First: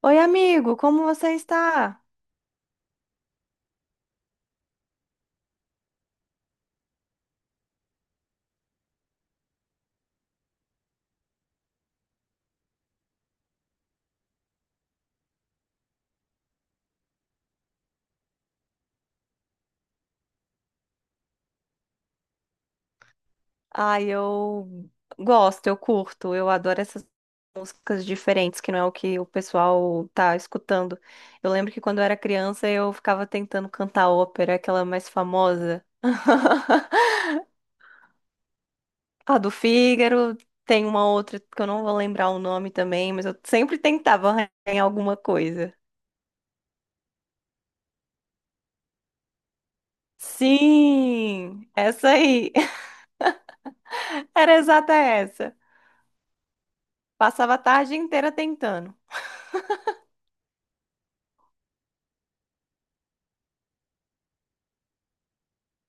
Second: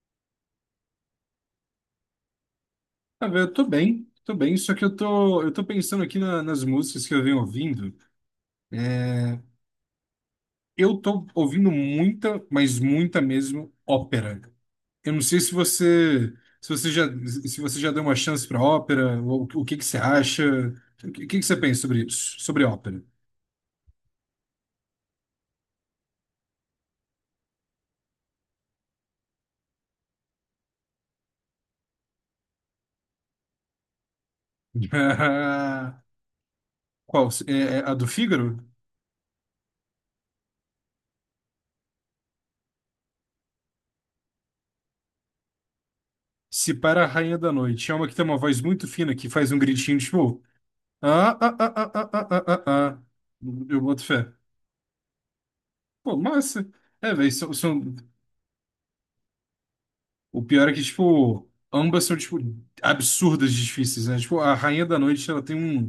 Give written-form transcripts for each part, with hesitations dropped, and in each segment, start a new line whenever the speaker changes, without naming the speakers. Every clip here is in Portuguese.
Oi, amigo, como você está?
Ah, velho, eu tô bem, só que eu tô pensando aqui nas músicas que eu venho ouvindo. É. Eu tô ouvindo muita, mas muita mesmo, ópera. Eu não sei se você já deu uma chance pra ópera, ou o que que você acha, o que que você pensa sobre isso, sobre ópera?
Ai, eu gosto, eu curto, eu adoro essas músicas diferentes, que não é o que o pessoal tá escutando. Eu lembro que quando eu era criança eu ficava tentando cantar ópera, aquela mais famosa.
Qual? É a do Fígaro?
A do Fígaro, tem uma outra que eu não vou lembrar o nome também, mas eu sempre tentava arranhar alguma coisa.
Se para a Rainha da Noite. É uma que tem uma voz muito fina que faz um gritinho tipo. Ah, ah,
Sim,
ah,
essa
ah, ah, ah,
aí.
ah, ah. ah." Eu boto fé.
Era exata essa.
Pô, massa. É, velho, são,
Passava a
são...
tarde inteira tentando.
O pior é que, tipo, ambas são, tipo, absurdas de difíceis, né? Tipo, a Rainha da Noite, ela tem um,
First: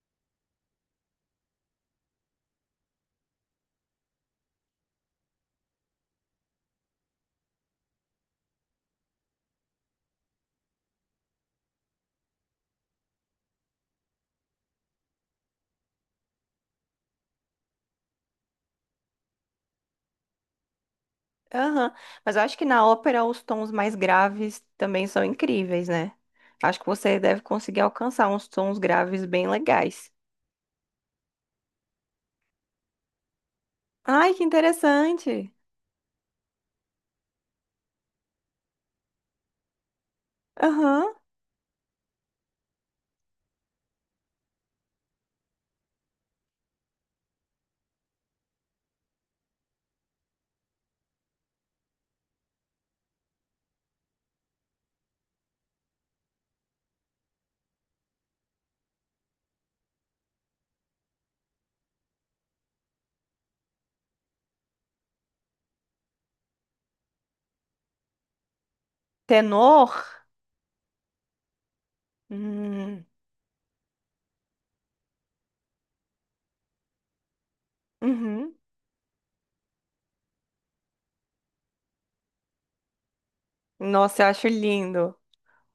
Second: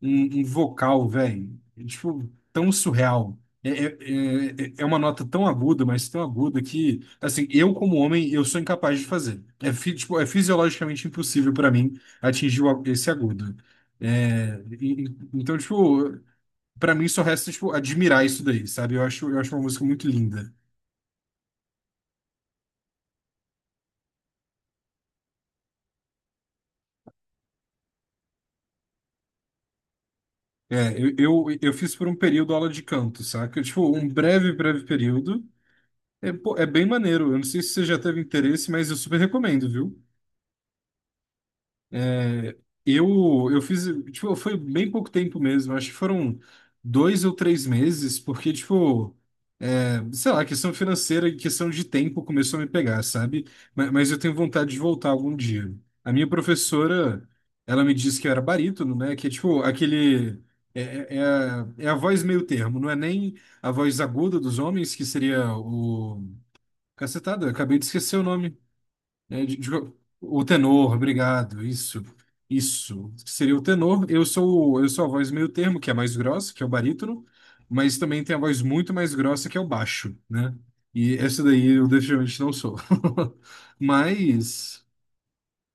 um, um vocal, velho, tipo, tão surreal. É uma nota tão aguda, mas tão aguda que, assim, eu como homem, eu sou incapaz de fazer. É, tipo, é fisiologicamente impossível pra mim atingir esse agudo. É, então, tipo, pra mim só resta, tipo, admirar isso daí, sabe? Eu acho uma música muito linda.
Aham. Mas eu acho que na ópera os tons mais graves também são incríveis, né? Acho que você deve conseguir alcançar uns tons graves bem legais.
É, eu fiz por um período aula de canto, saca? Tipo, um
Ai, que
breve, breve período.
interessante.
É, pô, é bem maneiro. Eu não sei se você já teve interesse, mas eu super recomendo, viu?
Aham.
É, eu fiz, tipo, foi bem pouco tempo mesmo. Acho que foram dois ou três meses, porque, tipo. Sei lá, questão financeira e questão de tempo começou a me pegar, sabe? Mas, eu tenho vontade de voltar algum dia. A minha professora, ela me disse que eu era barítono, né? Que é tipo aquele. É a voz meio termo, não é nem a voz aguda dos homens, que seria o. Cacetada, acabei de esquecer o nome. É,
Tenor?
o tenor, obrigado. Isso,
Hum.
isso. Seria o tenor. Eu sou a voz meio termo, que é a mais grossa, que é o barítono, mas também tem a
Uhum.
voz muito mais grossa, que é o baixo, né? E essa daí eu definitivamente não sou.
Nossa, eu acho
Mas
lindo.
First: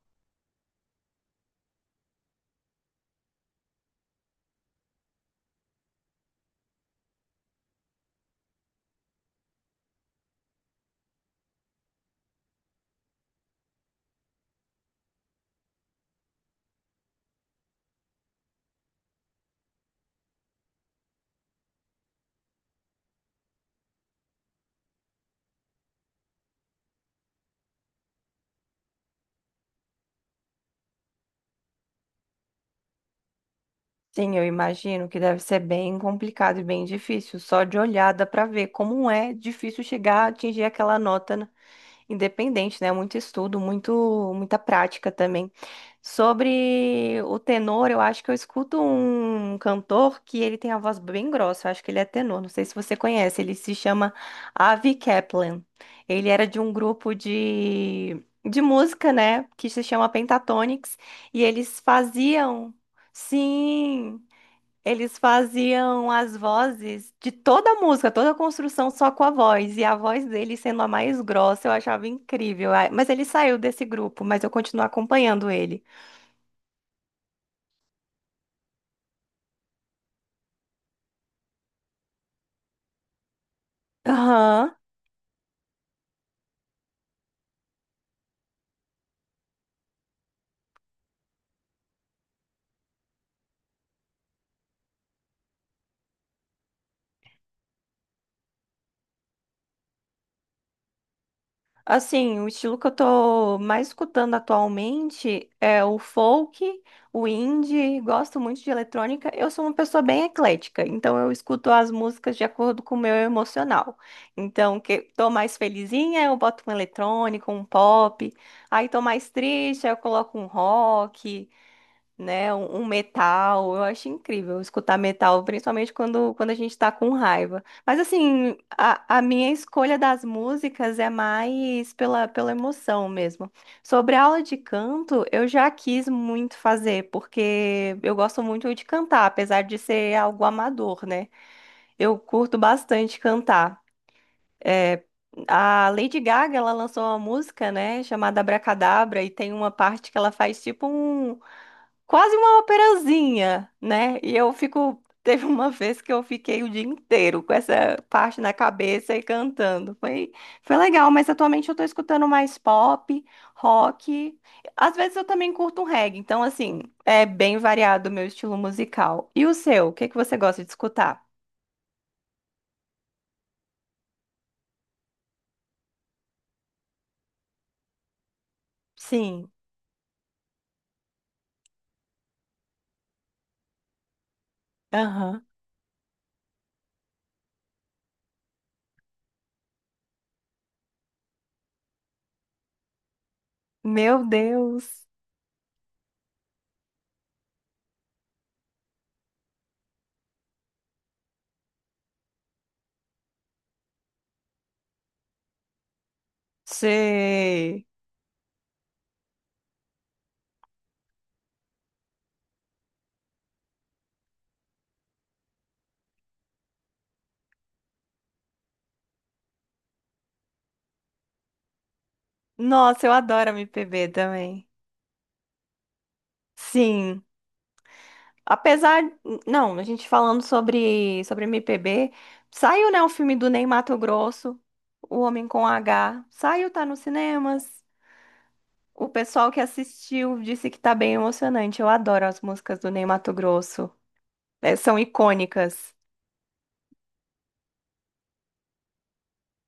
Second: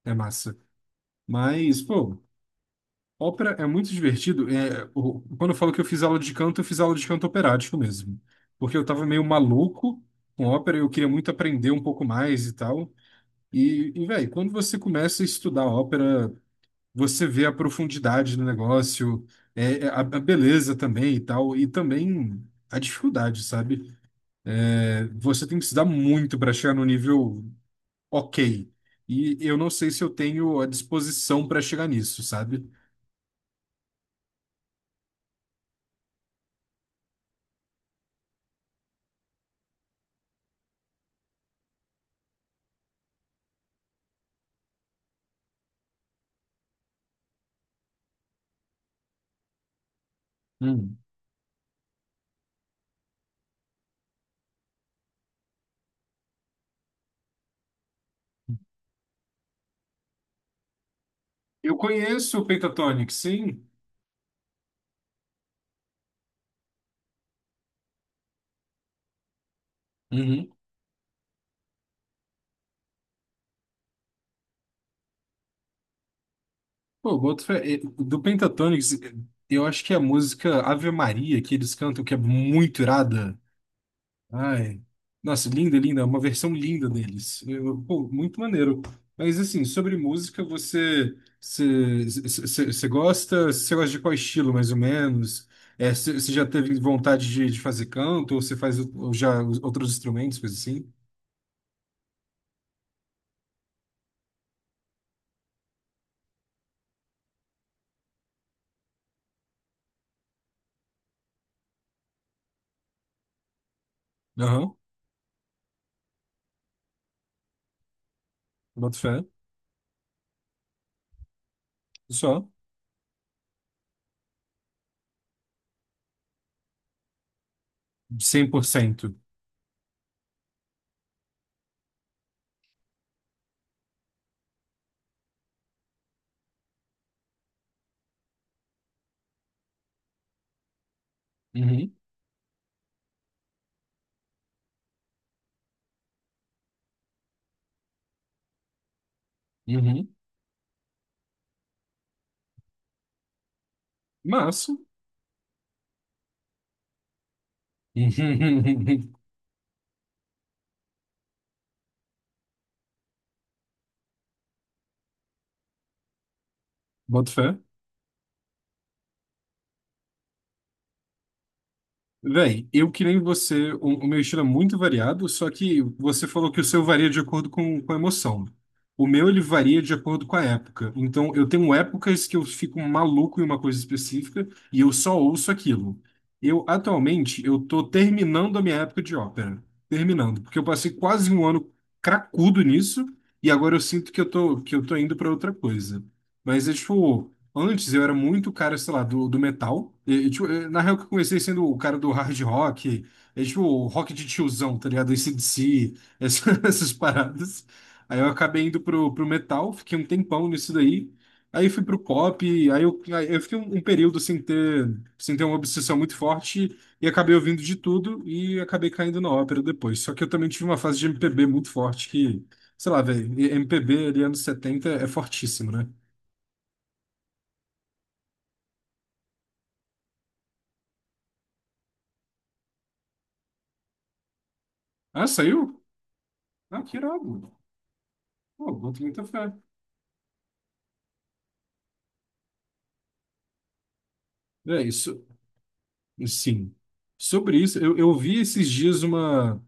é massa. Mas, pô, ópera é muito divertido. É, quando eu falo que eu fiz aula de canto, eu fiz aula de canto operático mesmo. Porque eu tava meio maluco com ópera, eu queria muito aprender um pouco mais e tal. E velho, quando você começa a estudar ópera, você vê a profundidade do negócio, a beleza também e tal, e também a dificuldade, sabe? É, você tem que estudar muito para chegar no nível ok. E eu não sei se eu tenho a disposição para chegar nisso, sabe?
Sim, eu imagino que deve ser bem complicado e bem difícil. Só de olhada para ver como é difícil chegar a atingir aquela nota independente, né? Muito estudo, muito, muita prática também. Sobre o tenor, eu acho que eu escuto um cantor que ele tem a
Hum.
voz bem grossa, eu acho que ele é tenor, não sei se você conhece, ele se chama Avi Kaplan. Ele era de um grupo de música, né, que se chama Pentatonix, e
Eu
eles
conheço o
faziam,
Pentatonix, sim.
sim, eles faziam as vozes de toda a música, toda a construção só com a voz. E a voz
Uhum.
dele sendo a mais grossa, eu achava incrível. Ah, mas ele saiu desse grupo, mas eu continuo acompanhando ele.
Pô, boto fé. Do Pentatonix, eu acho que é a música Ave Maria que eles cantam, que é muito irada.
Aham.
Ai, nossa, linda, linda, uma versão linda deles. Pô, muito maneiro. Mas assim, sobre música, você gosta, você gosta, de qual estilo, mais ou menos? É, você já teve vontade de fazer canto, ou você faz ou já os outros instrumentos, coisas assim?
Assim, o estilo que eu tô mais escutando atualmente é o folk, o indie, gosto muito de eletrônica. Eu sou uma pessoa bem eclética, então eu escuto as músicas de acordo com o meu emocional.
Aham,
Então, que tô mais felizinha, eu boto um eletrônico, um pop. Aí
boto
tô
fé.
mais triste, aí eu coloco um rock,
Só,
né? Um metal, eu acho incrível escutar metal, principalmente quando, quando a gente tá com raiva. Mas assim, a,
100%.
a minha escolha das músicas é mais pela, pela emoção mesmo. Sobre a aula de canto, eu já quis muito fazer, porque eu gosto muito de cantar, apesar de ser algo amador, né?
Uhum,
Eu curto bastante cantar. É, a Lady Gaga, ela lançou uma música, né, chamada Abracadabra, e tem uma
uhum.
parte que ela faz tipo um, quase uma operazinha, né? E eu
Massa.
fico. Teve uma vez que eu fiquei o dia inteiro com essa parte na cabeça e cantando. Foi, foi legal, mas atualmente eu tô escutando mais pop, rock. Às vezes eu também curto um reggae, então, assim, é
Boto fé.
bem variado o meu estilo musical. E o seu? O que que você gosta de escutar?
Véi, eu que nem você, o meu estilo é muito variado, só que você falou que o seu varia de acordo com a emoção. O meu, ele
Sim.
varia de acordo com a época. Então, eu tenho épocas que eu fico maluco em uma coisa específica e eu só
Aham.
ouço aquilo. Eu, atualmente, eu tô terminando a minha época de ópera. Terminando, porque eu passei quase um ano cracudo nisso e agora eu sinto que
Meu
que eu tô
Deus.
indo para outra coisa. Mas é tipo, antes eu era muito cara, sei lá, do metal. E, tipo, na real que eu comecei sendo o cara do hard rock, é tipo o rock de tiozão, tá ligado? AC/DC, essas paradas.
Sei.
Aí eu acabei indo pro metal, fiquei um tempão nisso daí. Aí fui pro pop, aí eu fiquei um período sem ter uma obsessão muito forte e acabei ouvindo de tudo e acabei caindo na ópera depois. Só que eu também tive uma fase de MPB muito forte que, sei lá,
Nossa, eu
velho,
adoro
MPB
MPB
ali anos
também.
70 é fortíssimo, né?
Sim. Apesar, não, a gente falando sobre MPB, saiu, né, o filme do Ney Matogrosso, O
Ah,
Homem com
saiu?
H, saiu,
Ah,
tá
que
nos
irado.
cinemas.
Pô, boto
O
muita
pessoal
fé.
que assistiu disse que tá bem emocionante. Eu adoro as músicas do Ney Matogrosso. É,
É
são
isso.
icônicas.
Sim. Sobre isso, eu vi esses dias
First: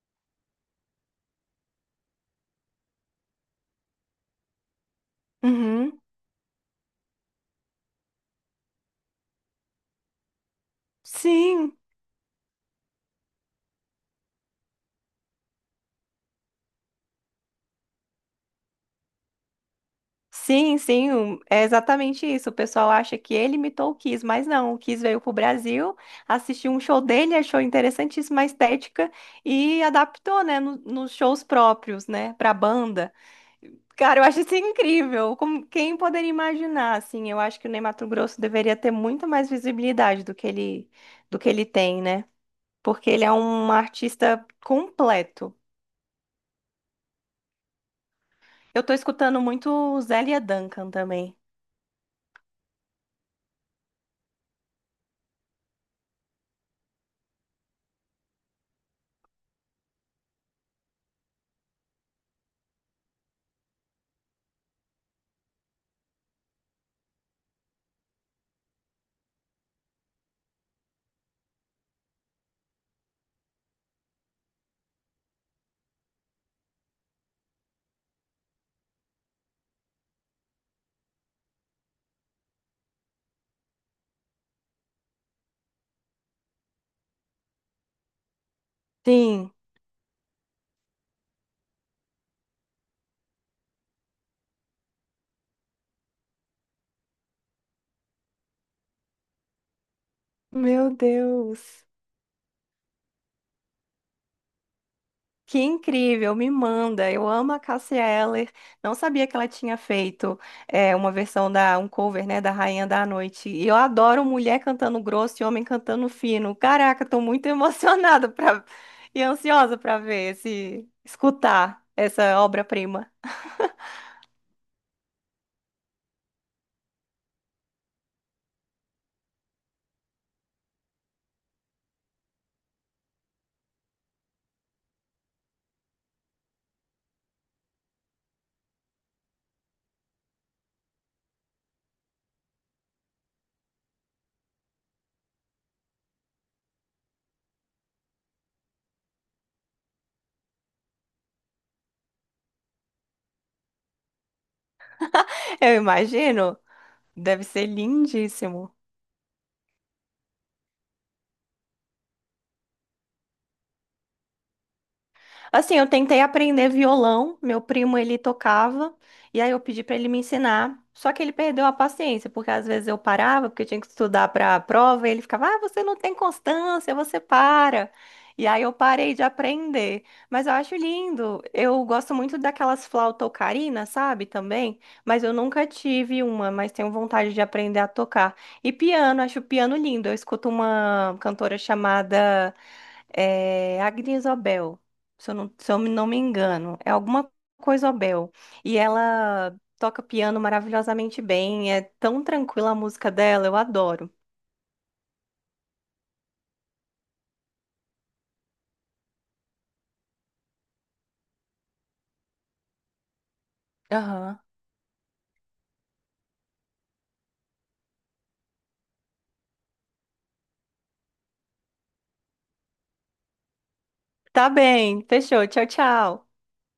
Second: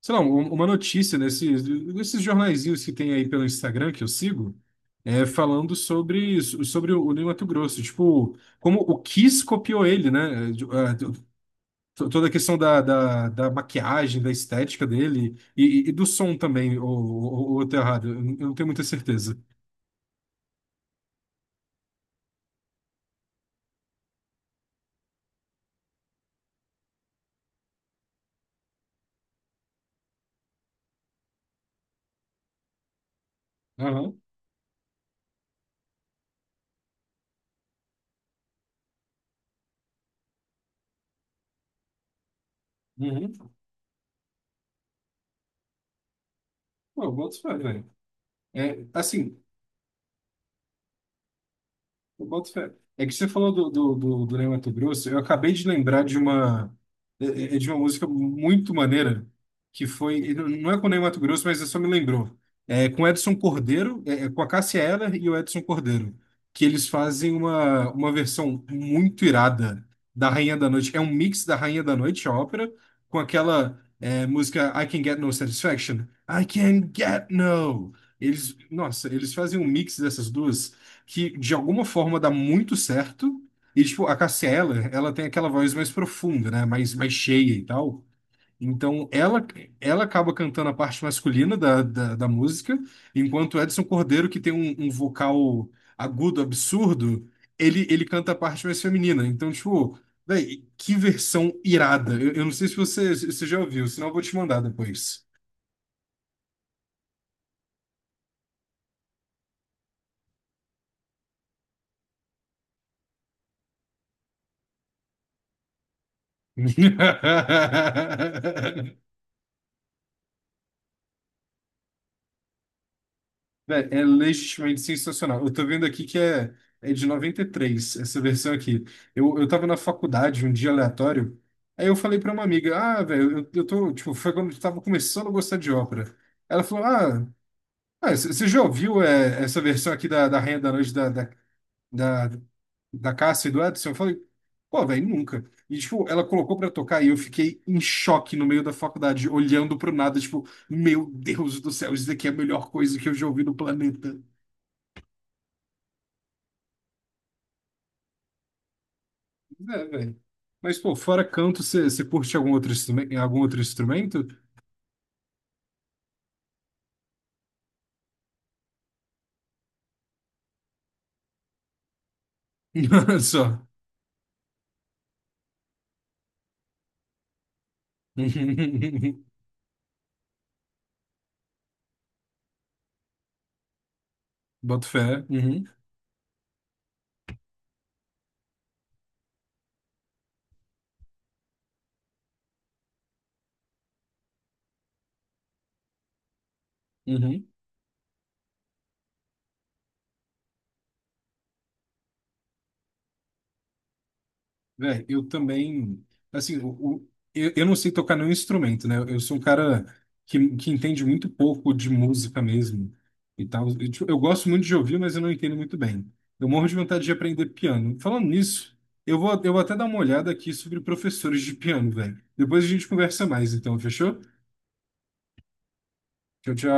sei lá, uma notícia nesses jornaizinhos que tem aí pelo Instagram que eu sigo, é, falando
Uhum.
sobre o Ney Mato Grosso. Tipo, como o Kiss copiou ele, né?
Sim.
Toda a questão da maquiagem, da estética dele e do som também, ou eu tô errado, eu não tenho muita certeza.
Sim, sim, um- é exatamente isso. O pessoal acha que ele imitou o Kiss, mas não. O Kiss veio pro Brasil, assistiu um show dele, achou interessantíssima a estética e adaptou, né, no- nos shows próprios, né, pra banda.
Aham.
Cara, eu acho isso incrível. Como, quem poderia imaginar, assim? Eu acho que o Ney Matogrosso deveria ter muito mais visibilidade do que ele tem, né? Porque ele é
Uhum.
um artista completo.
Pô, eu boto fé, velho.
Eu
É,
tô escutando
assim.
muito Zélia Duncan também.
Eu boto fé. É que você falou do Ney Matogrosso, eu acabei de lembrar de uma, é de uma música muito maneira, que foi, e não é com o Ney Matogrosso, mas só me lembrou. É com o Edson Cordeiro, é com a Cássia Eller e o Edson Cordeiro, que eles fazem uma versão muito irada da Rainha da Noite. É um mix da Rainha da Noite, a ópera, com aquela música I Can Get No Satisfaction. I Can Get No. Eles, nossa, eles fazem um mix dessas duas que de alguma forma dá muito certo. E, tipo, a Cássia Eller, ela tem aquela voz mais profunda, né? Mais cheia e tal. Então, ela,
Sim,
ela acaba cantando a parte masculina da música, enquanto o Edson Cordeiro, que tem um vocal agudo, absurdo, ele canta a parte mais feminina. Então, tipo, véi, que
meu
versão
Deus.
irada. Eu não sei se você já ouviu, senão eu vou te mandar depois.
Que incrível, me manda. Eu amo a Cássia Eller. Não sabia que ela tinha feito é, uma versão da um cover, né, da Rainha da Noite. E eu adoro mulher cantando grosso e homem cantando fino. Caraca, tô muito emocionada pra... e ansiosa para ver esse escutar essa obra-prima.
Vé, é legitimamente sensacional. Eu tô vendo aqui que é de 93 essa versão aqui. Eu tava na faculdade um dia aleatório, aí eu falei pra uma amiga, ah, velho, eu tô, tipo, foi quando eu tava começando a gostar de ópera. Ela falou, ah, você já ouviu essa versão aqui da Rainha da Noite da, da Cássia e do Edson? Eu falei, pô, velho, nunca. E, tipo, ela colocou pra tocar e eu fiquei em choque no meio da faculdade, olhando pro nada, tipo, meu Deus do céu, isso daqui é a melhor coisa que eu já ouvi no planeta.
Eu imagino, deve ser lindíssimo.
É, velho. Mas, pô, fora canto, você curte algum outro instrumento? Algum outro instrumento?
Assim, eu tentei aprender violão, meu primo ele tocava, e aí eu pedi pra ele me ensinar. Só que ele perdeu a paciência, porque às vezes eu parava, porque eu
Só.
tinha que estudar para a prova, e ele ficava: "Ah, você não tem constância, você para". E aí eu parei de aprender. Mas eu acho lindo. Eu gosto muito daquelas flauta ocarina, sabe, também,
Boto
mas
fé.
eu
Uhum,
nunca tive uma, mas tenho vontade de aprender a tocar. E piano, acho o piano lindo. Eu escuto uma cantora chamada Agnes Obel, se eu não, se eu não me engano. É alguma
uhum.
coisa Abel. E ela toca piano maravilhosamente bem. É tão tranquila a música dela, eu adoro.
Velho, eu também. Assim, o- eu não sei tocar nenhum instrumento, né? Eu sou um cara que entende muito pouco de música mesmo e tal. Eu, tipo, eu
Aham.
gosto muito de ouvir, mas eu não entendo muito bem. Eu morro de vontade de aprender piano. Falando nisso, eu vou até dar uma olhada aqui sobre professores de piano, velho. Depois a gente conversa mais, então, fechou?
Tá bem, fechou. Tchau, tchau.
Tchau, tchau.